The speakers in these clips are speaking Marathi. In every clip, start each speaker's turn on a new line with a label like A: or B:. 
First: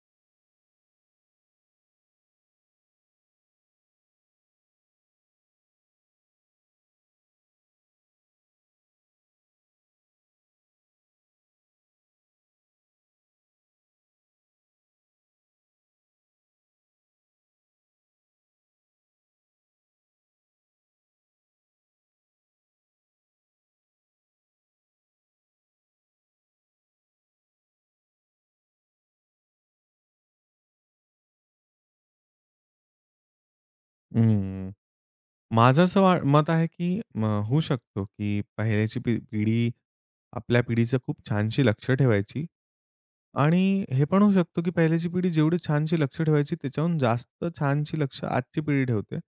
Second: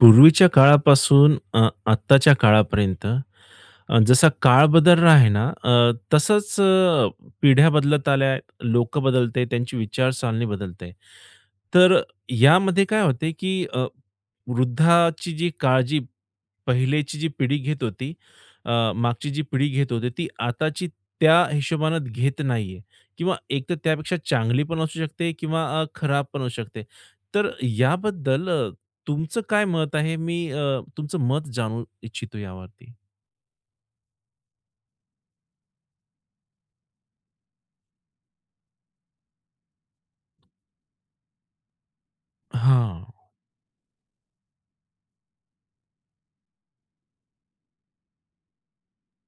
A: पूर्वीच्या काळापासून आत्ताच्या काळापर्यंत जसा काळ बदलला आहे ना, तसंच पिढ्या बदलत आल्या आहेत, लोकं बदलते, त्यांची विचारसरणी बदलते. तर यामध्ये काय होते, की वृद्धाची जी काळजी पहिलेची जी पिढी घेत होती, मागची जी पिढी घेत होती, ती आताची त्या हिशोबानं घेत नाहीये किंवा एक तर त्यापेक्षा चांगली पण असू शकते किंवा खराब पण असू शकते. तर याबद्दल तुमचं काय मत आहे? मी तुमचं मत जाणू इच्छितो यावरती.
B: हं. माझं असं मत आहे, की होऊ शकतो, की पहिल्याची पिढी आपल्या पिढीचं खूप छानशी लक्ष ठेवायची.
A: हां.
B: आणि हे पण होऊ शकतो, की पहिल्याची पिढी जेवढी छानशी लक्ष ठेवायची, त्याच्याहून जास्त छानशी लक्ष आजची पिढी ठेवते.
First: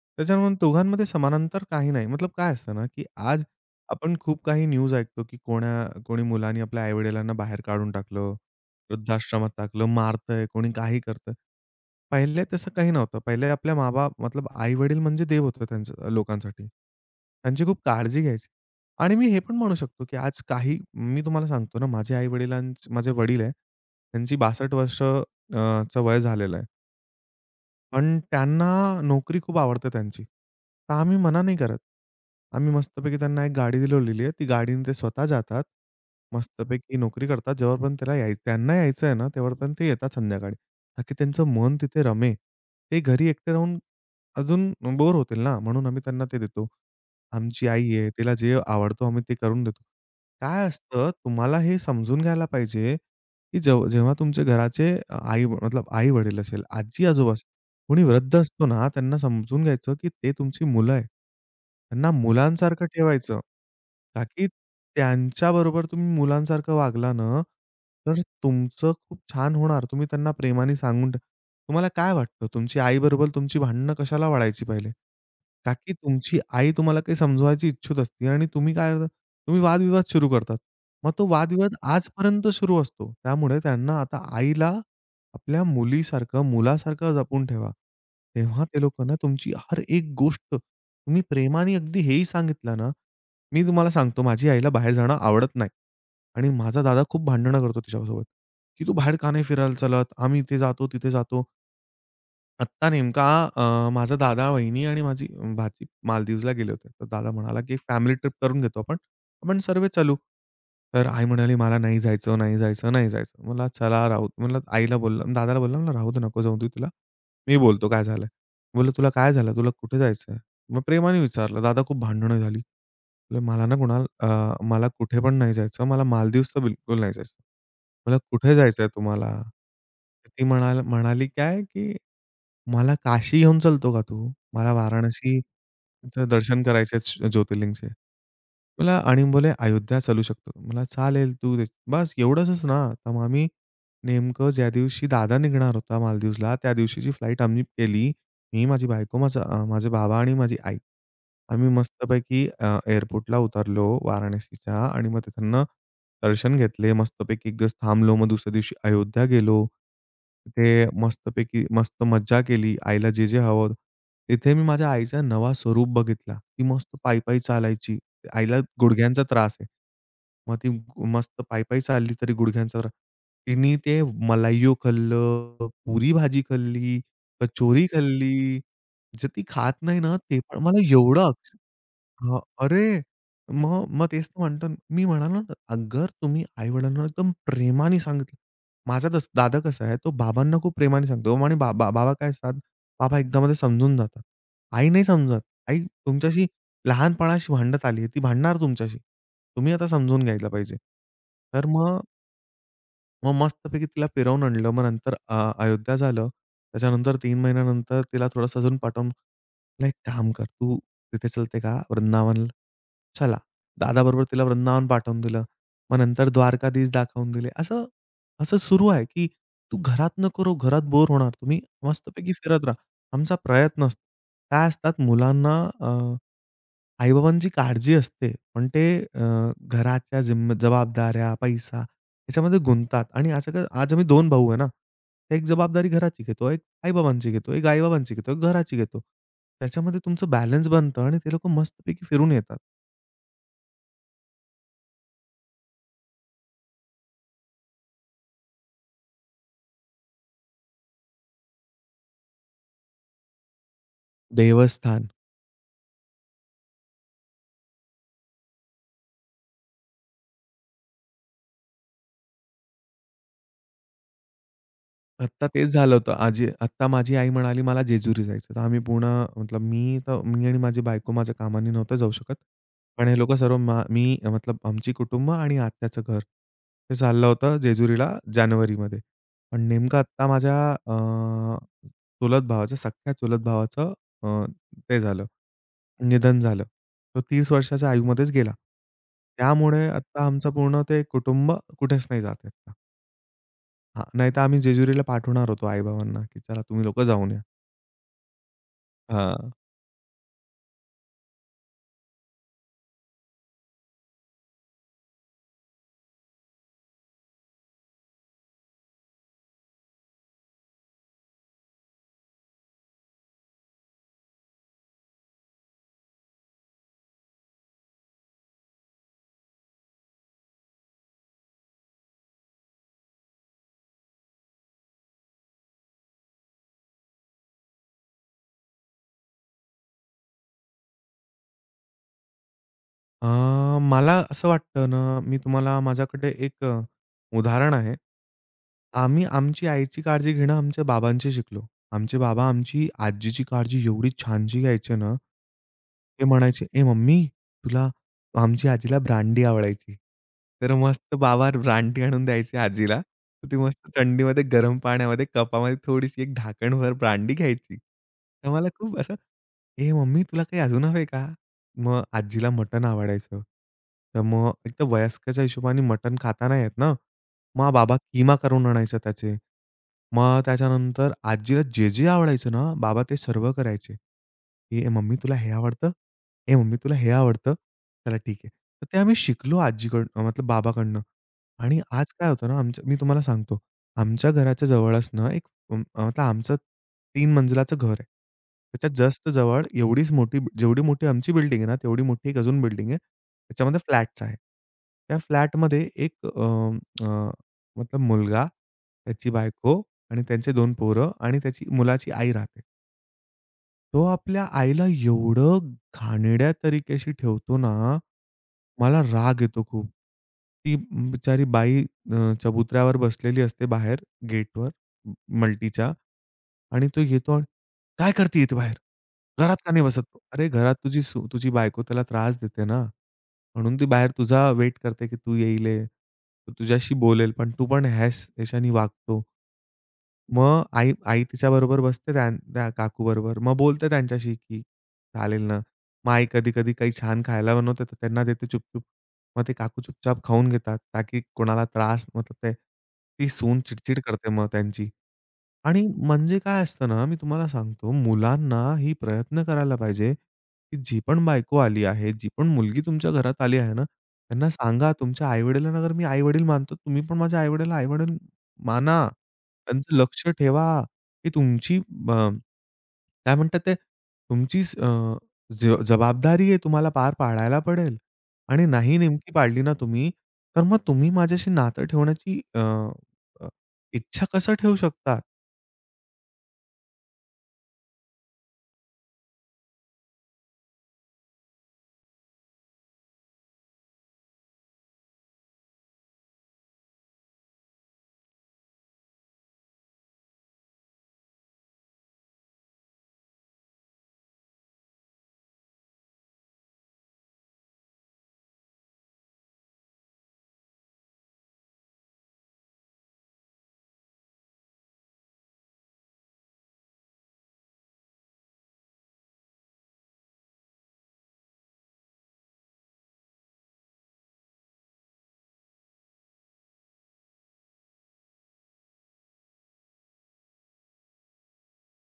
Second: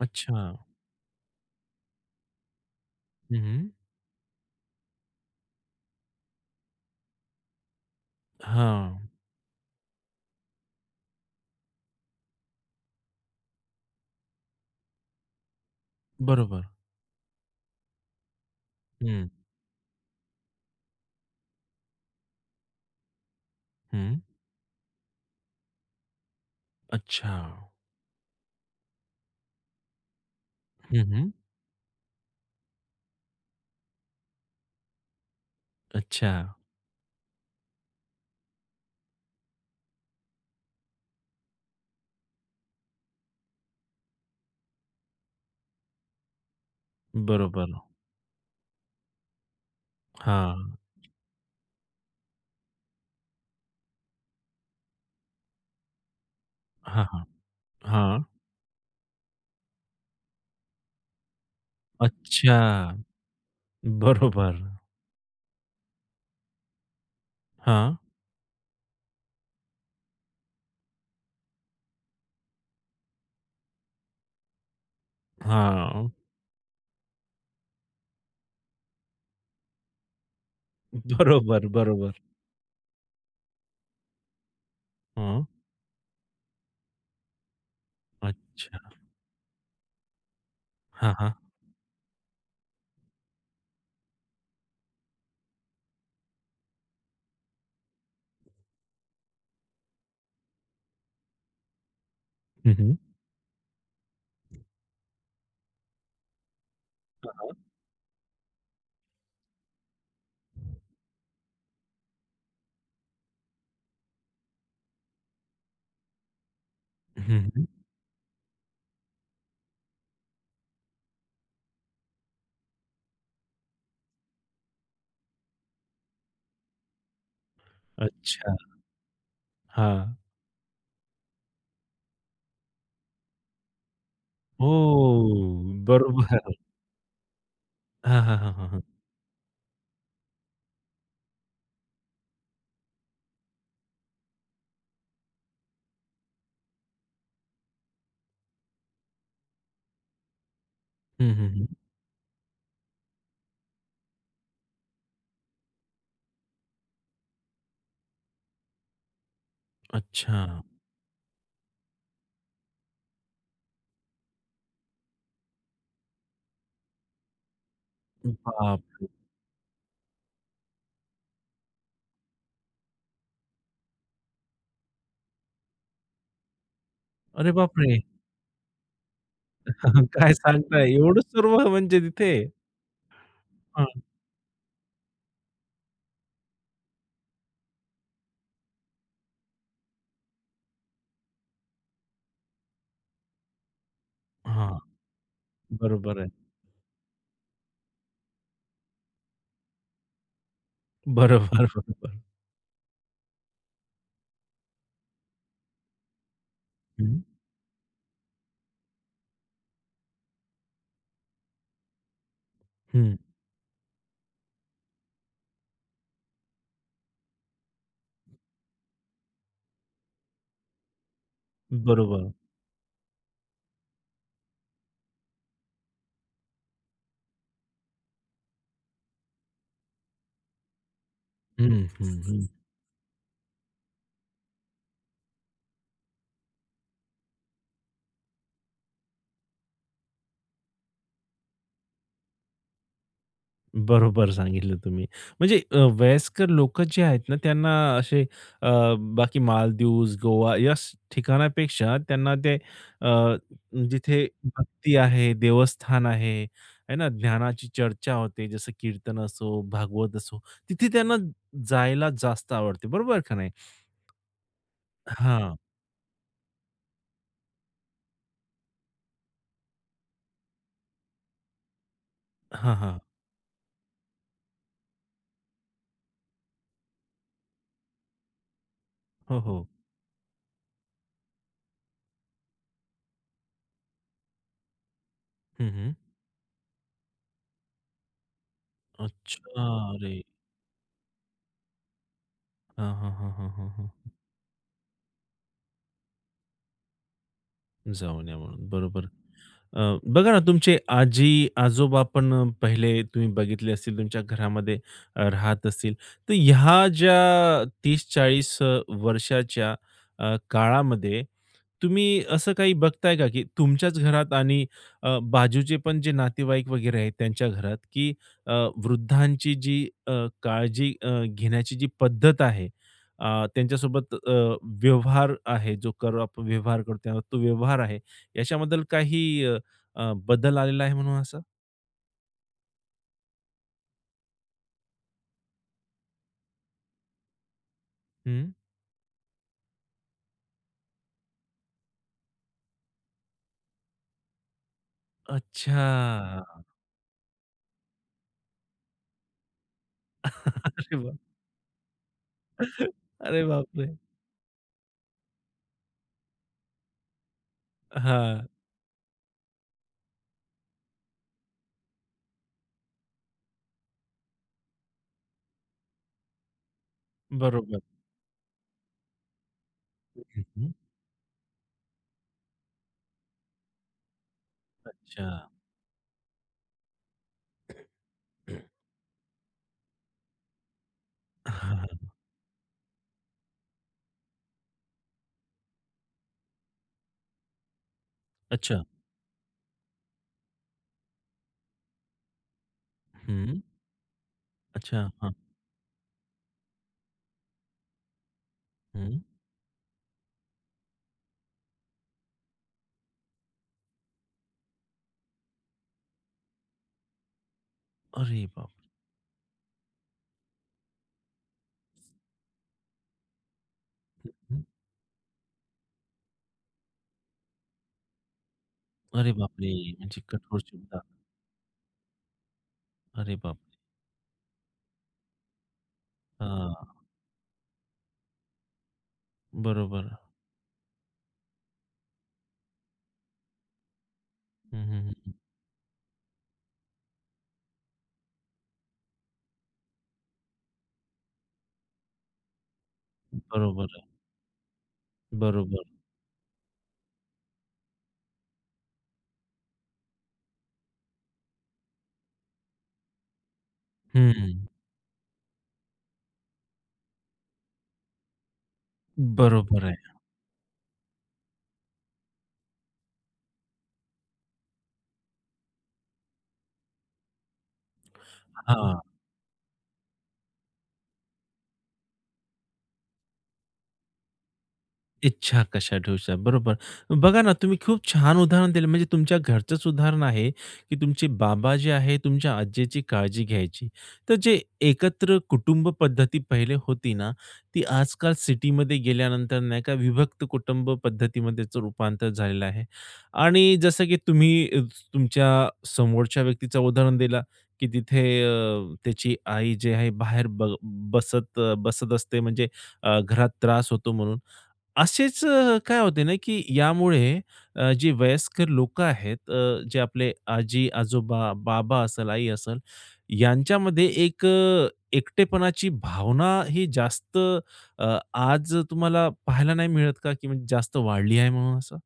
A: अच्छा.
B: त्याच्यामुळे दोघांमध्ये समानांतर काही नाही. मतलब काय असतं ना, की आज
A: हं,
B: आपण खूप काही न्यूज ऐकतो, की कोण्या कोणी मुलांनी आपल्या आई-वडिलांना बाहेर काढून टाकलं,
A: हां.
B: वृद्धाश्रमात टाकलं, मारतंय, कोणी काही करतंय. पहिले तसं काही नव्हतं. पहिले आपल्या माँ-बाप मतलब आई-वडील म्हणजे देव होतं त्यांचं
A: बरोबर.
B: लोकांसाठी. त्यांची खूप काळजी घ्यायची. आणि
A: हं,
B: मी हे पण म्हणू शकतो, की आज काही मी तुम्हाला सांगतो ना, माझे आई-वडिलांचे माझे वडील आहे,
A: हं.
B: त्यांची 62 वर्ष ...चं वय झालेलं आहे.
A: अच्छा.
B: पण त्यांना नोकरी खूप आवडते त्यांची. तर
A: हं,
B: आम्ही
A: हं.
B: मना नाही करत. आम्ही मस्तपैकी त्यांना एक गाडी दिलेली आहे. ती गाडीने ते स्वतः जातात.
A: अच्छा.
B: मस्तपैकी नोकरी करतात. जेव्हापर्यंत त्याला याय त्यांना यायचं आहे ना, तेव्हापर्यंत ते येतात संध्याकाळी. ताकी त्यांचं मन तिथे रमे. ते घरी एकटे राहून अजून बोर होतील ना, म्हणून आम्ही त्यांना ते देतो. आमची
A: बरोबर.
B: आई आहे, तिला जे आवडतो आम्ही ते करून देतो. काय
A: हां.
B: असतं, तुम्हाला हे समजून घ्यायला पाहिजे, की जेव्हा जेव्हा तुमचे घराचे आई मतलब आई-वडील असेल,
A: हां, हां.
B: आजी-आजोबा असेल कोणी
A: हां.
B: वृद्ध असतो ना, त्यांना समजून घ्यायचं, की ते तुमची मुलं आहे. त्यांना
A: अच्छा.
B: मुलांसारखं ठेवायचं. का की
A: बरोबर.
B: त्यांच्याबरोबर तुम्ही मुलांसारखं वागला ना,
A: हां.
B: तर तुमचं खूप छान होणार. तुम्ही त्यांना प्रेमाने सांगून ट तुम्हाला काय वाटतं तुमची आईबरोबर तुमची भांडणं कशाला वाढायची पहिले? का की
A: हां.
B: तुमची आई तुम्हाला काही समजवायची इच्छुक असते आणि तुम्ही काय करता, तुम्ही वादविवाद सुरू करतात. मग तो
A: बरोबर,
B: वादविवाद
A: बरोबर.
B: आजपर्यंत सुरू असतो. त्यामुळे त्यांना आता आईला
A: हं.
B: आपल्या मुलीसारखं, मुलासारखं जपून ठेवा. तेव्हा ते
A: अच्छा.
B: लोकं ना तुमची हर एक गोष्ट
A: हां,
B: तुम्ही
A: हां.
B: प्रेमाने अगदी हेही सांगितलं ना, मी तुम्हाला सांगतो माझी आईला बाहेर जाणं आवडत नाही. आणि माझा दादा खूप भांडणं करतो तिच्यासोबत, की "तू बाहेर का नाही फिरायला चलत? आम्ही इथे जातो, तिथे जातो."
A: हं,
B: आत्ता
A: हं.
B: नेमका अ, माझा दादा, वहिनी आणि माझी भाची मालदीवला गेले होते. तर दादा म्हणाला, की फॅमिली ट्रिप करून घेतो आपण. आपण सर्व चलू. तर आई म्हणाली, "मला नाही जायचं, नाही जायचं, नाही जायचं." म्हणला, "चला राहू." म्हणलं आईला बोललं दादाला बोलला म्हणलं, "राहू दे, नको जाऊ दे तिला.
A: हं,
B: मी
A: हं.
B: बोलतो काय झालंय." बोललो, "तुला काय झालं? तुला कुठे जायचंय?" मग प्रेमाने विचारलं. दादा खूप भांडणं झाली. बोलले, "मला ना कुणाल अ, मला कुठे पण नाही जायचं. मला मालदीवस तर बिलकुल नाही जायचं. मला कुठे
A: अच्छा.
B: जायचंय तुम्हाला?"
A: हां.
B: तर ती म्हणाली काय, की मला काशी घेऊन चलतो का तू? मला
A: हो.
B: वाराणसीचं
A: बरोबर.
B: दर्शन करायचंय ज्योतिर्लिंगचे.
A: हां, हां, हां, हां, हां.
B: मला आणि बोले "अयोध्या चालू शकतो." मला चालेल तू दे. बस एवढंच ना. तर मग आम्ही नेमकं ज्या दिवशी दादा निघणार होता मालदीवला, त्या दिवशीची फ्लाइट आम्ही केली. मी, माझी बायको, माझे बाबा आणि माझी आई.
A: हं, हं, हं.
B: आम्ही मस्तपैकी एअरपोर्टला उतरलो वाराणसीच्या आणि मग तिथून दर्शन घेतले. मस्तपैकी एक दिवस थांबलो. मग दुसऱ्या दिवशी अयोध्या गेलो.
A: अच्छा.
B: तिथे मस्त मज्जा केली. आईला जे-जे हवं होतं. तिथे मी माझ्या आईचा नवा स्वरूप बघितला. ती मस्त पायी-पायी चालायची. आईला
A: बापरे!
B: गुडघ्यांचा त्रास आहे. मग ती मस्त पायी-पायी चालली तरी गुडघ्यांचा त्रास. तिने ते मलाईयो खाल्लं, पुरी भाजी खाल्ली. तर
A: अरे
B: चोरी
A: बापरे!
B: खाल्ली, जे ती खात नाही ना,
A: काय
B: ते पण मला
A: सांगताय? एवढं
B: एवढं अक्ष
A: सर्व म्हणजे तिथे?
B: हां, अरे! मग
A: हां,
B: मग तेच तर म्हणतो ना, मी म्हणालो ना, अगर तुम्ही आई-वडिलांना एकदम प्रेमाने सांगितलं. माझा तस दादा कसा आहे, तो बाबांना खूप प्रेमाने सांगतो आणि बाबा बाबा काय असतात, बाबा एकदामध्ये समजून जातात.
A: हां.
B: आई नाही समजत. आई
A: बरोबर आहे.
B: तुमच्याशी लहानपणाशी भांडत आली आहे, ती भांडणार तुमच्याशी. तुम्ही आता समजून घ्यायला पाहिजे.
A: बरोबर,
B: तर मग
A: बरोबर.
B: मग मस्तपैकी तिला फिरवून आणलं. मग नंतर अयोध्या झालं. त्याच्यानंतर
A: हं,
B: 3 महिन्यानंतर तिला थोडंसं अजून पाठवून "एक काम कर, तिथे चलते का वृंदावनला?"
A: हं.
B: चला. दादाबरोबर तिला वृंदावन पाठवून दिलं. मग नंतर द्वारकाधीश दाखवून दिले. असं असं सुरू आहे, की तू घरात नको राहू, घरात बोर होणार. तुम्ही
A: बरोबर.
B: मस्तपैकी फिरत राहा. आमचा प्रयत्न असतो. काय असतात मुलांना अ आई-बाबांची काळजी असते, पण ते अ, घराच्या जबाबदाऱ्या,
A: हं,
B: पैसा
A: हं, हं.
B: याच्यामध्ये गुंततात आणि असं आज आम्ही 2 भाऊ आहे ना, एक जबाबदारी घराची घेतो, एक आई-बाबांची घेतो, एक आई-बाबांची घेतो, एक घराची घेतो. त्याच्यामध्ये तुमचं बॅलन्स बनतं आणि ते लोकं मस्तपैकी फिरून येतात.
A: बरोबर सांगितलं तुम्ही. म्हणजे वयस्कर लोकं जे आहेत ना, त्यांना असे अ, बाकी मालदीव्स, गोवा या ठिकाणापेक्षा त्यांना ते, अ, जिथे भक्ती
B: देवस्थान
A: आहे, देवस्थान आहे, आहे ना, ज्ञानाची चर्चा होते, जसं कीर्तन असो, भागवत असो, तिथे त्यांना जायला जास्त आवडते. बरोबर का नाही?
B: आत्ता
A: हां.
B: तेच झालं होतं. आत्ता माझी आई म्हणाली, "मला जेजुरी जायचं." तर आम्ही पूर्ण मतलब मी तर मी आणि माझी बायको माझ्या कामाने नव्हतं जाऊ शकत.
A: हां, हां.
B: पण हे लोकं सर्व मा मी मतलब आमची कुटुंब आणि आत्याचं घर हे चाललं होतं जेजुरीला जानेवारीमध्ये.
A: हो,
B: पण
A: हो.
B: नेमकं आत्ता माझ्या अ, चुलत भावाचं सख्ख्या चुलत भावाचं अ, ते झालं,
A: हं, हं.
B: निधन झालं. तो 30 वर्षाच्या आयुमध्येच गेला.
A: अच्छा.
B: त्यामुळे
A: अरे!
B: आत्ता आमचं पूर्ण ते कुटुंब कुठेच नाही जात आहे.
A: हां, हां, हां, हां, हां.
B: हां, नाहीतर आम्ही जेजुरीला पाठवणार होतो आई-बाबांना, की चला तुम्ही लोकं जाऊन या.
A: जाऊन या म्हणून. बरोबर.
B: हां.
A: अ, बघा ना, तुमचे आजी-आजोबा पण पहिले तुम्ही बघितले असतील तुमच्या घरामध्ये राहत असतील. तर ह्या ज्या 30-40 वर्षाच्या काळामध्ये तुम्ही असं काही बघताय का, की तुमच्याच घरात आणि बाजूचे पण जे नातेवाईक वगैरे आहेत त्यांच्या घरात, की अ, वृद्धांची जी काळजी घेण्याची जी पद्धत आहे, त्यांच्यासोबत व्यवहार आहे, जो कर आपण व्यवहार करतो त्यावर तो व्यवहार आहे, याच्याबद्दल काही अ, अ, बदल आलेला आहे म्हणून असं?
B: अ, मला असं वाटतं ना, मी तुम्हाला माझ्याकडे एक उदाहरण आहे.
A: हं.
B: आम्ही आमची आईची काळजी घेणं आमच्या बाबांशी शिकलो. आमचे बाबा आमची आजीची काळजी एवढी छानशी घ्यायचे ना, ते
A: अच्छा.
B: म्हणायचे, "ए मम्मी, तुला." आमची आजीला ब्रांडी आवडायची. तर
A: अरे
B: मस्त
A: वाह!
B: बाबा ब्रांडी आणून द्यायची आजीला.
A: अरे
B: तर ती मस्त
A: बापरे!
B: थंडीमध्ये गरम पाण्यामध्ये कपामध्ये थोडीशी एक ढाकणभर ब्रांडी घ्यायची.
A: हां,
B: तर मला खूप असं, "ए मम्मी, तुला काही अजून हवंय का?" मग आजीला मटण आवडायचं. तर मग एक तर वयस्काच्या हिशोबाने मटण खाता नाही येत ना. मग
A: बरोबर.
B: बाबा किमा करून आणायचा त्याचे. मग
A: हं.
B: त्याच्यानंतर आजीला जे-जे आवडायचं ना, बाबा ते सर्व करायचे. की "ए मम्मी
A: अच्छा.
B: तुला हे आवडतं? ए मम्मी तुला हे आवडतं? चला ठीक आहे." तर ते आम्ही शिकलो आजीकडून मतलब बाबाकडनं.
A: हां,
B: आणि
A: हां.
B: आज काय होतं ना, मी तुम्हाला सांगतो. आमच्या घराच्या जवळच ना एक आता आमचं 3 मंजिलाचं घर आहे.
A: अच्छा.
B: त्याच्या जस्ट जवळ एवढीच मोठी जेवढी मोठी आमची बिल्डिंग आहे ना, तेवढी मोठी एक अजून बिल्डिंग आहे.
A: हं.
B: त्याच्यामध्ये फ्लॅट्स आहे.
A: अच्छा.
B: त्या फ्लॅटमध्ये एक अ, अ, मतलब मुलगा,
A: हं.
B: त्याची बायको आणि त्यांचे दोन पोरं आणि त्याची मुलाची आई राहते. तो आपल्या आईला एवढं घाणेरड्या तरीक्याशी ठेवतो ना,
A: अरे बाप!
B: मला राग येतो खूप. ती बिचारी बाई चबुतऱ्यावर बसलेली असते बाहेर
A: हं.
B: गेटवर मल्टीच्या. आणि तो येतो आणि "काय करते इथे बाहेर?
A: अरे
B: घरात
A: बापरे!
B: का नाही बसत तू?"
A: म्हणजे
B: "अरे
A: कठोर
B: घरात
A: शब्द.
B: तुझी बायको त्याला त्रास देते ना,
A: अरे बाप!
B: म्हणून ती बाहेर तुझा वेट करते की तू येईल आहे. तो
A: हां,
B: तुझ्याशी बोलेल, पण तू पण याच्याने वागतो."
A: बरोबर.
B: मग आई आई तिच्याबरोबर बसते त्या त्या काकूबरोबर. मग बोलते त्यांच्याशी की
A: हं, हं, हं, हं.
B: "चालेल ना." मग आई कधी-कधी काही छान खायला बनवते, तर त्यांना देते चुपचुप. मग ते काकू चुपचाप खाऊन घेतात, ताकी कोणाला त्रास मतलब ते ती सून
A: बरोबर
B: चिडचिड
A: आहे.
B: करते मग त्यांची.
A: बरोबर.
B: आणि म्हणजे काय असतं ना, मी तुम्हाला सांगतो, मुलांना ही प्रयत्न करायला पाहिजे, की जी पण बायको आली आहे, जी पण मुलगी तुमच्या घरात आली आहे ना, त्यांना
A: हं.
B: सांगा, तुमच्या आई-वडिलांना अगर मी आई-वडील मानतो, तुम्ही पण माझ्या आई-वडिलांना आई-वडील माना.
A: बरोबर आहे.
B: त्यांचं लक्ष ठेवा, की तुमची अ, काय म्हणतात ते, तुमचीच अ, ज जबाबदारी आहे, तुम्हाला पार पाडायला पडेल. आणि नाही
A: हां.
B: नेमकी पाडली ना तुम्ही, तर मग तुम्ही माझ्याशी नातं ठेवण्याची अ, अ, इच्छा कसं ठेवू शकता?
A: इच्छा कशा ठेवशा. बरोबर. बघा ना, तुम्ही खूप छान उदाहरण दिलं. म्हणजे तुमच्या घरचंच उदाहरण आहे, की तुमचे बाबा जे आहे, तुमच्या आज्जीची काळजी घ्यायची. तर जे एकत्र कुटुंब पद्धती पहिले होती ना, ती आजकाल सिटीमध्ये गेल्यानंतर नाही का विभक्त कुटुंब पद्धतीमध्येच रूपांतर झालेलं आहे. आणि जसं की तुम्ही तुमच्या समोरच्या व्यक्तीचं उदाहरण दिला, की तिथे त्याची आई जी आहे बाहेर बसत बसत असते म्हणजे घरात त्रास होतो म्हणून. असेच काय होते ना, की यामुळे जे वयस्कर लोकं आहेत जे आपले आजी-आजोबा, बाबा असेल, आई असेल, यांच्यामध्ये एक एकटेपणाची भावना ही जास्त, आज तुम्हाला पाहायला नाही मिळत का? की म्हणजे जास्त वाढली आहे म्हणून असं?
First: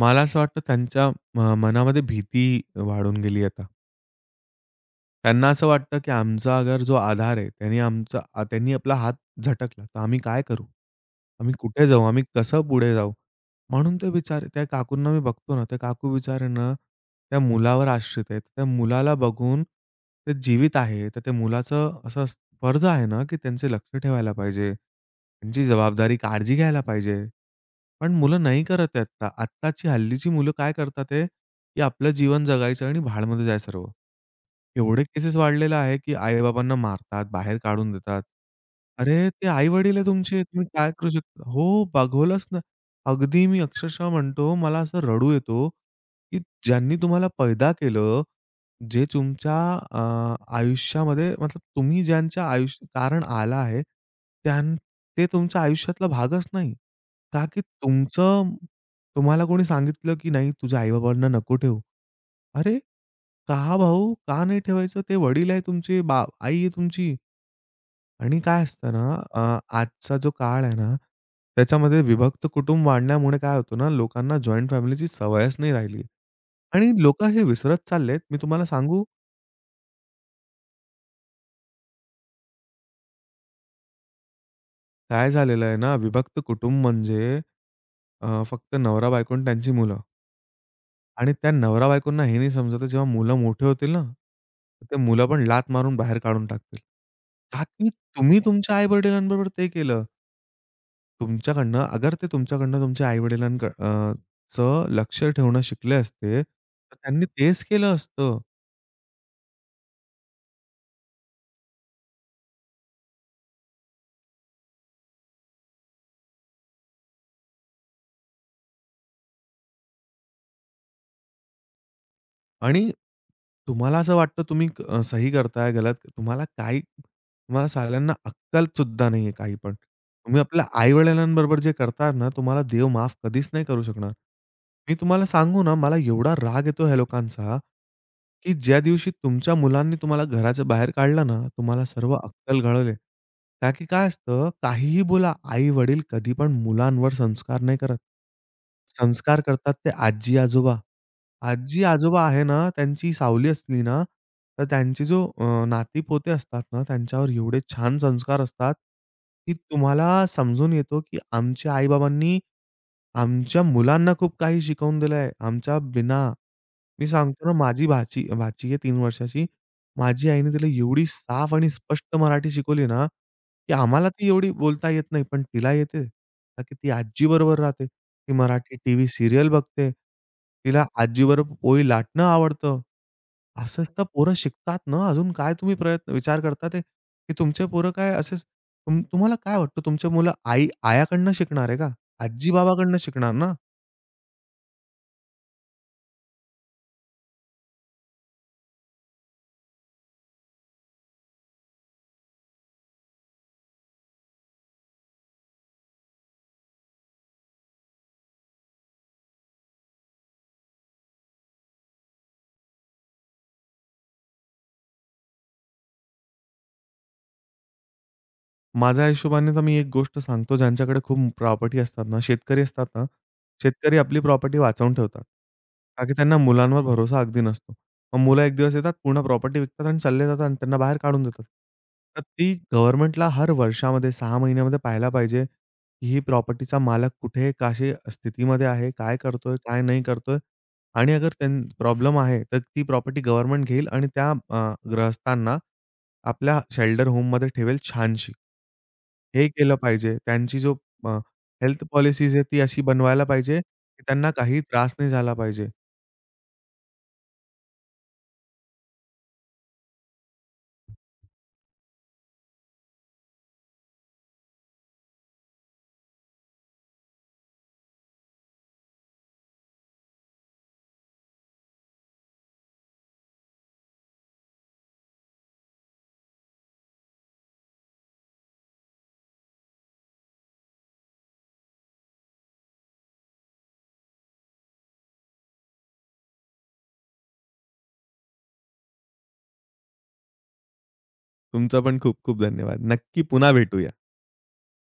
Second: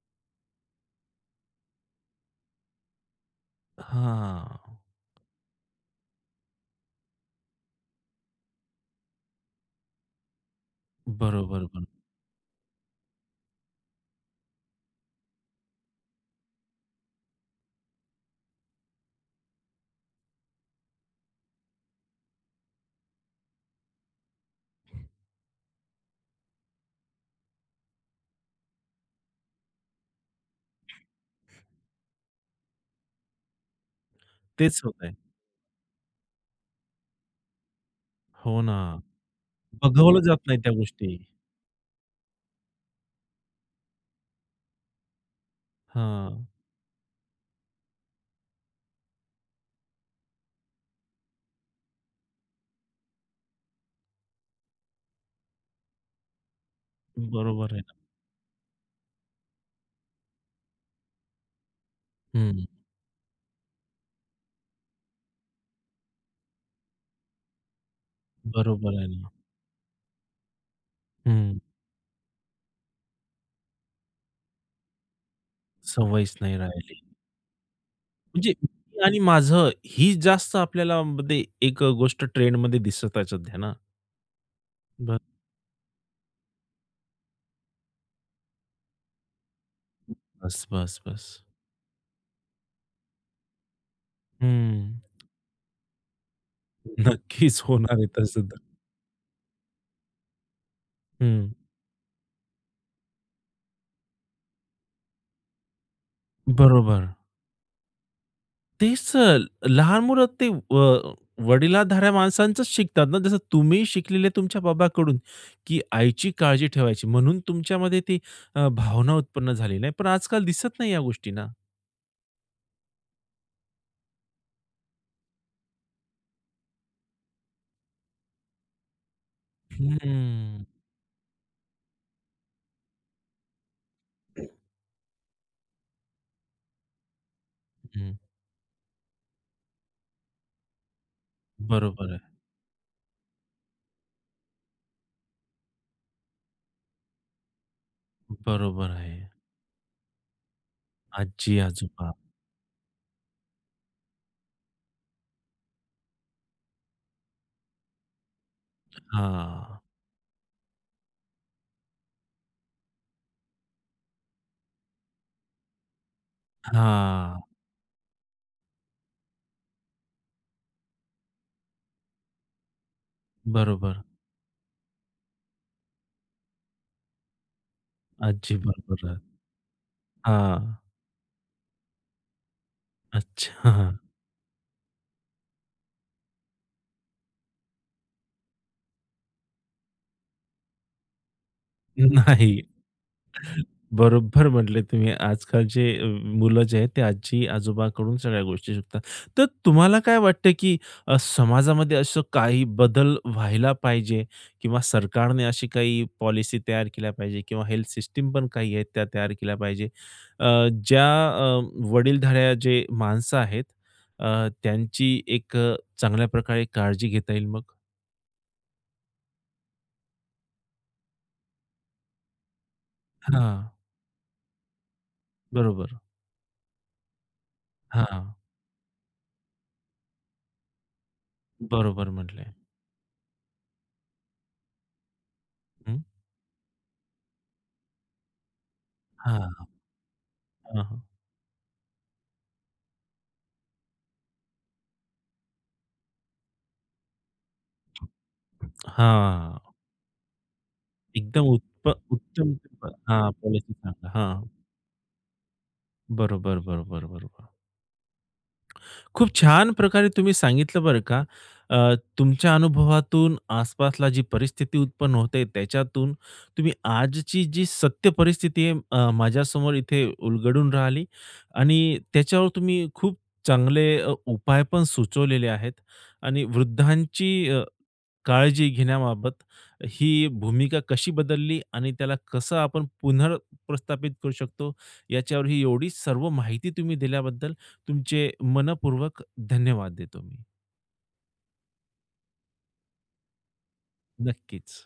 B: मला असं वाटतं त्यांच्या मनामध्ये भीती वाढून गेली आता.
A: हां.
B: त्यांना असं वाटतं, की आमचा अगर जो आधार आहे, त्यांनी आपला हात झटकला, तर आम्ही काय करू? आम्ही
A: बरोबर, बरोबर.
B: कुठे जाऊ? आम्ही कसं पुढे जाऊ? म्हणून ते बिचारे त्या काकूंना मी बघतो ना, त्या काकू बिचारे ना, त्या मुलावर आश्रित आहेत. त्या मुलाला बघून ते जीवित आहे. तर त्या मुलाचं फर्ज आहे ना, की त्यांचे लक्ष ठेवायला पाहिजे. त्यांची जबाबदारी, काळजी घ्यायला पाहिजे. पण मुलं नाही करत आहेत. आत्ताची हल्लीची मुलं काय करतात की आपलं जीवन जगायचं आणि भाडमध्ये जायचं सर्व.
A: तेच
B: एवढे
A: होतंय.
B: केसेस वाढलेले आहे, की आई-बाबांना मारतात, बाहेर काढून देतात.
A: हो ना.
B: अरे, ते आई-वडील आहे
A: बघवलं
B: तुमचे,
A: जात नाही
B: तुम्ही
A: त्या
B: काय करू
A: गोष्टी.
B: शकता? हो, बघवलंच ना. अगदी मी अक्षरशः म्हणतो, मला असं रडू येतो, की
A: हां.
B: ज्यांनी तुम्हाला पैदा केलं, जे तुमच्या अ, आयुष्यामध्ये मतलब तुम्ही ज्यांच्या आयुष्य कारण आला आहे, त्यां ते तुमच्या आयुष्यातला भागच नाही. का की
A: बरोबर आहे ना.
B: तुम्हाला कोणी सांगितलं, की नाही तुझ्या आई-बाबांना नको ठेवू.
A: हं.
B: अरे, का भाऊ? का नाही ठेवायचं? ते वडील आहे तुमचे, आई आहे तुमची. आणि काय असतं
A: बरोबर आहे
B: ना,
A: ना.
B: आजचा जो काळ आहे ना,
A: हं.
B: त्याच्यामध्ये विभक्त कुटुंब वाढण्यामुळे काय होतं ना, लोकांना जॉइंट फॅमिलीची सवयच नाही राहिली.
A: सवयच नाही
B: आणि
A: राहिली.
B: लोकं हे विसरत चाललेत. मी
A: म्हणजे
B: तुम्हाला
A: मी
B: सांगू,
A: आणि माझं ही जास्त आपल्याला मध्ये एक गोष्ट ट्रेंडमध्ये दिसत आहे सध्या ना. बस,
B: काय झालेलं आहे ना, विभक्त कुटुंब म्हणजे फक्त नवरा-बायको आणि त्यांची मुलं.
A: बस, बस,
B: आणि
A: बस.
B: त्या नवरा-बायकोंना हे नाही समजत आहे, जेव्हा मुलं मोठे होतील ना, तर ते
A: हं.
B: मुलं पण लाथ मारून बाहेर काढून टाकतील.
A: नक्कीच
B: का की
A: होणार आहे
B: तुम्ही
A: तसं तर.
B: तुमच्या आई-वडिलांबरोबर ते केलं.
A: हं.
B: तुमच्याकडनं अगर ते तुमच्याकडनं ...चं लक्ष ठेवणं शिकले असते, तर
A: बरोबर.
B: त्यांनी तेच केलं असतं.
A: तेच तर लहान मुलं ते, वडिलांधाऱ्या माणसांचंच शिकतात ना. जसं तुम्ही शिकलेले तुमच्या बाबाकडून, की आईची काळजी ठेवायची म्हणून तुमच्यामध्ये ती भावना उत्पन्न झाली नाही. पण आजकाल दिसत नाही या गोष्टी ना.
B: आणि तुम्हाला असं वाटतं तुम्ही सही करताय, गलत तुम्हाला साल्यांना अक्कलसुद्धा नाहीये काही पण. तुम्ही
A: हं,
B: आपल्या आई-वडिलांबरोबर जे करताय ना, तुम्हाला देव माफ कधीच नाही करू शकणार. मी तुम्हाला सांगू ना, मला एवढा राग येतो ह्या लोकांचा,
A: हं.
B: की ज्या दिवशी तुमच्या मुलांनी तुम्हाला घराच्या बाहेर काढलं ना, तुम्हाला
A: बरोबर
B: सर्व
A: आहे.
B: अक्कल गळवले. का की काय असतं, काहीही बोला, आई-वडील कधी पण मुलांवर संस्कार नाही करत.
A: बरोबर आहे.
B: संस्कार करतात ते आजी-आजोबा.
A: आजी-आजोबा.
B: आजी-आजोबा आहे ना, त्यांची सावली असली ना, तर त्यांचे जो नाती-पोते असतात ना, त्यांच्यावर एवढे छान संस्कार असतात, की
A: हां.
B: तुम्हाला समजून येतो, की आमच्या आई-बाबांनी आमच्या मुलांना खूप काही शिकवून दिलं आहे. आमच्या बिना मी
A: हां.
B: सांगतो ना, माझी भाची भाची आहे 3 वर्षाची. माझी आईने तिला एवढी साफ आणि स्पष्ट मराठी शिकवली ना, की
A: बरोबर.
B: आम्हाला ती एवढी बोलता येत नाही, पण तिला येते. का की ती आजीबरोबर राहते. ती
A: आजी
B: मराठी टीव्ही
A: बरोबर.
B: सीरियल बघते.
A: हां.
B: तिला आजीबरोबर पोळी लाटणं आवडतं.
A: अच्छा.
B: असंच तर पोरं शिकतात ना. अजून काय तुम्ही प्रयत्न विचार करता ते, की तुमचे पोरं काय असेच तुम्हाला काय वाटतं तुमची मुलं आई आयाकडनं शिकणार आहे का?
A: नाही.
B: आजी-बाबाकडनं शिकणार ना.
A: बरोबर म्हटले तुम्ही. आजकाल जे मुलं जे आहेत ते आजी-आजोबाकडून सगळ्या गोष्टी शिकतात. तर तुम्हाला काय वाटतं, की समाजामध्ये असं काही बदल व्हायला पाहिजे किंवा सरकारने अशी काही पॉलिसी तयार केल्या पाहिजे किंवा हेल्थ सिस्टम पण काही आहेत त्या तयार केल्या पाहिजे. अ, ज्या वडीलधाऱ्या जे माणसं आहेत, त्यांची एक चांगल्या प्रकारे काळजी घेता येईल मग?
B: माझ्या हिशोबाने तर मी एक गोष्ट सांगतो, ज्यांच्याकडे खूप प्रॉपर्टी असतात ना, शेतकरी असतात ना,
A: हां,
B: शेतकरी आपली प्रॉपर्टी वाचवून ठेवतात.
A: बरोबर.
B: का की त्यांना मुलांवर भरोसा अगदी नसतो. मग
A: हां,
B: मुलं एक दिवस येतात, पूर्ण प्रॉपर्टी विकतात आणि चालले जातात आणि त्यांना बाहेर काढून देतात.
A: बरोबर
B: तर
A: म्हटले.
B: ती गव्हर्नमेंटला हर वर्षामध्ये 6 महिन्यामध्ये पाहायला पाहिजे,
A: हं.
B: की ही प्रॉपर्टीचा मालक कुठे, कशी स्थितीमध्ये आहे, काय करतोय, काय नाही करतोय
A: हां, हां.
B: आणि अगर प्रॉब्लेम आहे, तर ती प्रॉपर्टी गव्हर्नमेंट घेईल आणि ग्रहस्थांना आपल्या शेल्टर होममध्ये ठेवेल छानशी. हे
A: हां.
B: केलं पाहिजे. त्यांची जो अ,
A: एकदम
B: हेल्थ पॉलिसीज आहे
A: उत्तम.
B: ती अशी बनवायला
A: हां,
B: पाहिजे,
A: पॉलिसी
B: की
A: सांगा.
B: त्यांना
A: हां.
B: काही त्रास नाही झाला पाहिजे.
A: बरोबर, बरोबर, बरोबर. खूप छान प्रकारे तुम्ही सांगितलं बरं का. तुमच्या अनुभवातून आसपासला जी परिस्थिती उत्पन्न होते त्याच्यातून तुम्ही आजची जी सत्य परिस्थिती आहे, माझ्यासमोर इथे उलगडून राहिली आणि त्याच्यावर तुम्ही खूप चांगले, उपाय पण सुचवलेले आहेत आणि वृद्धांची, काळजी घेण्याबाबत ही भूमिका कशी बदलली आणि त्याला कसं आपण पुनर्प्रस्थापित करू शकतो, याच्यावर ही एवढी सर्व माहिती तुम्ही दिल्याबद्दल तुमचे मनःपूर्वक धन्यवाद देतो मी.
B: तुमचा पण खूप खूप धन्यवाद. नक्की पुन्हा भेटूया.
A: नक्कीच.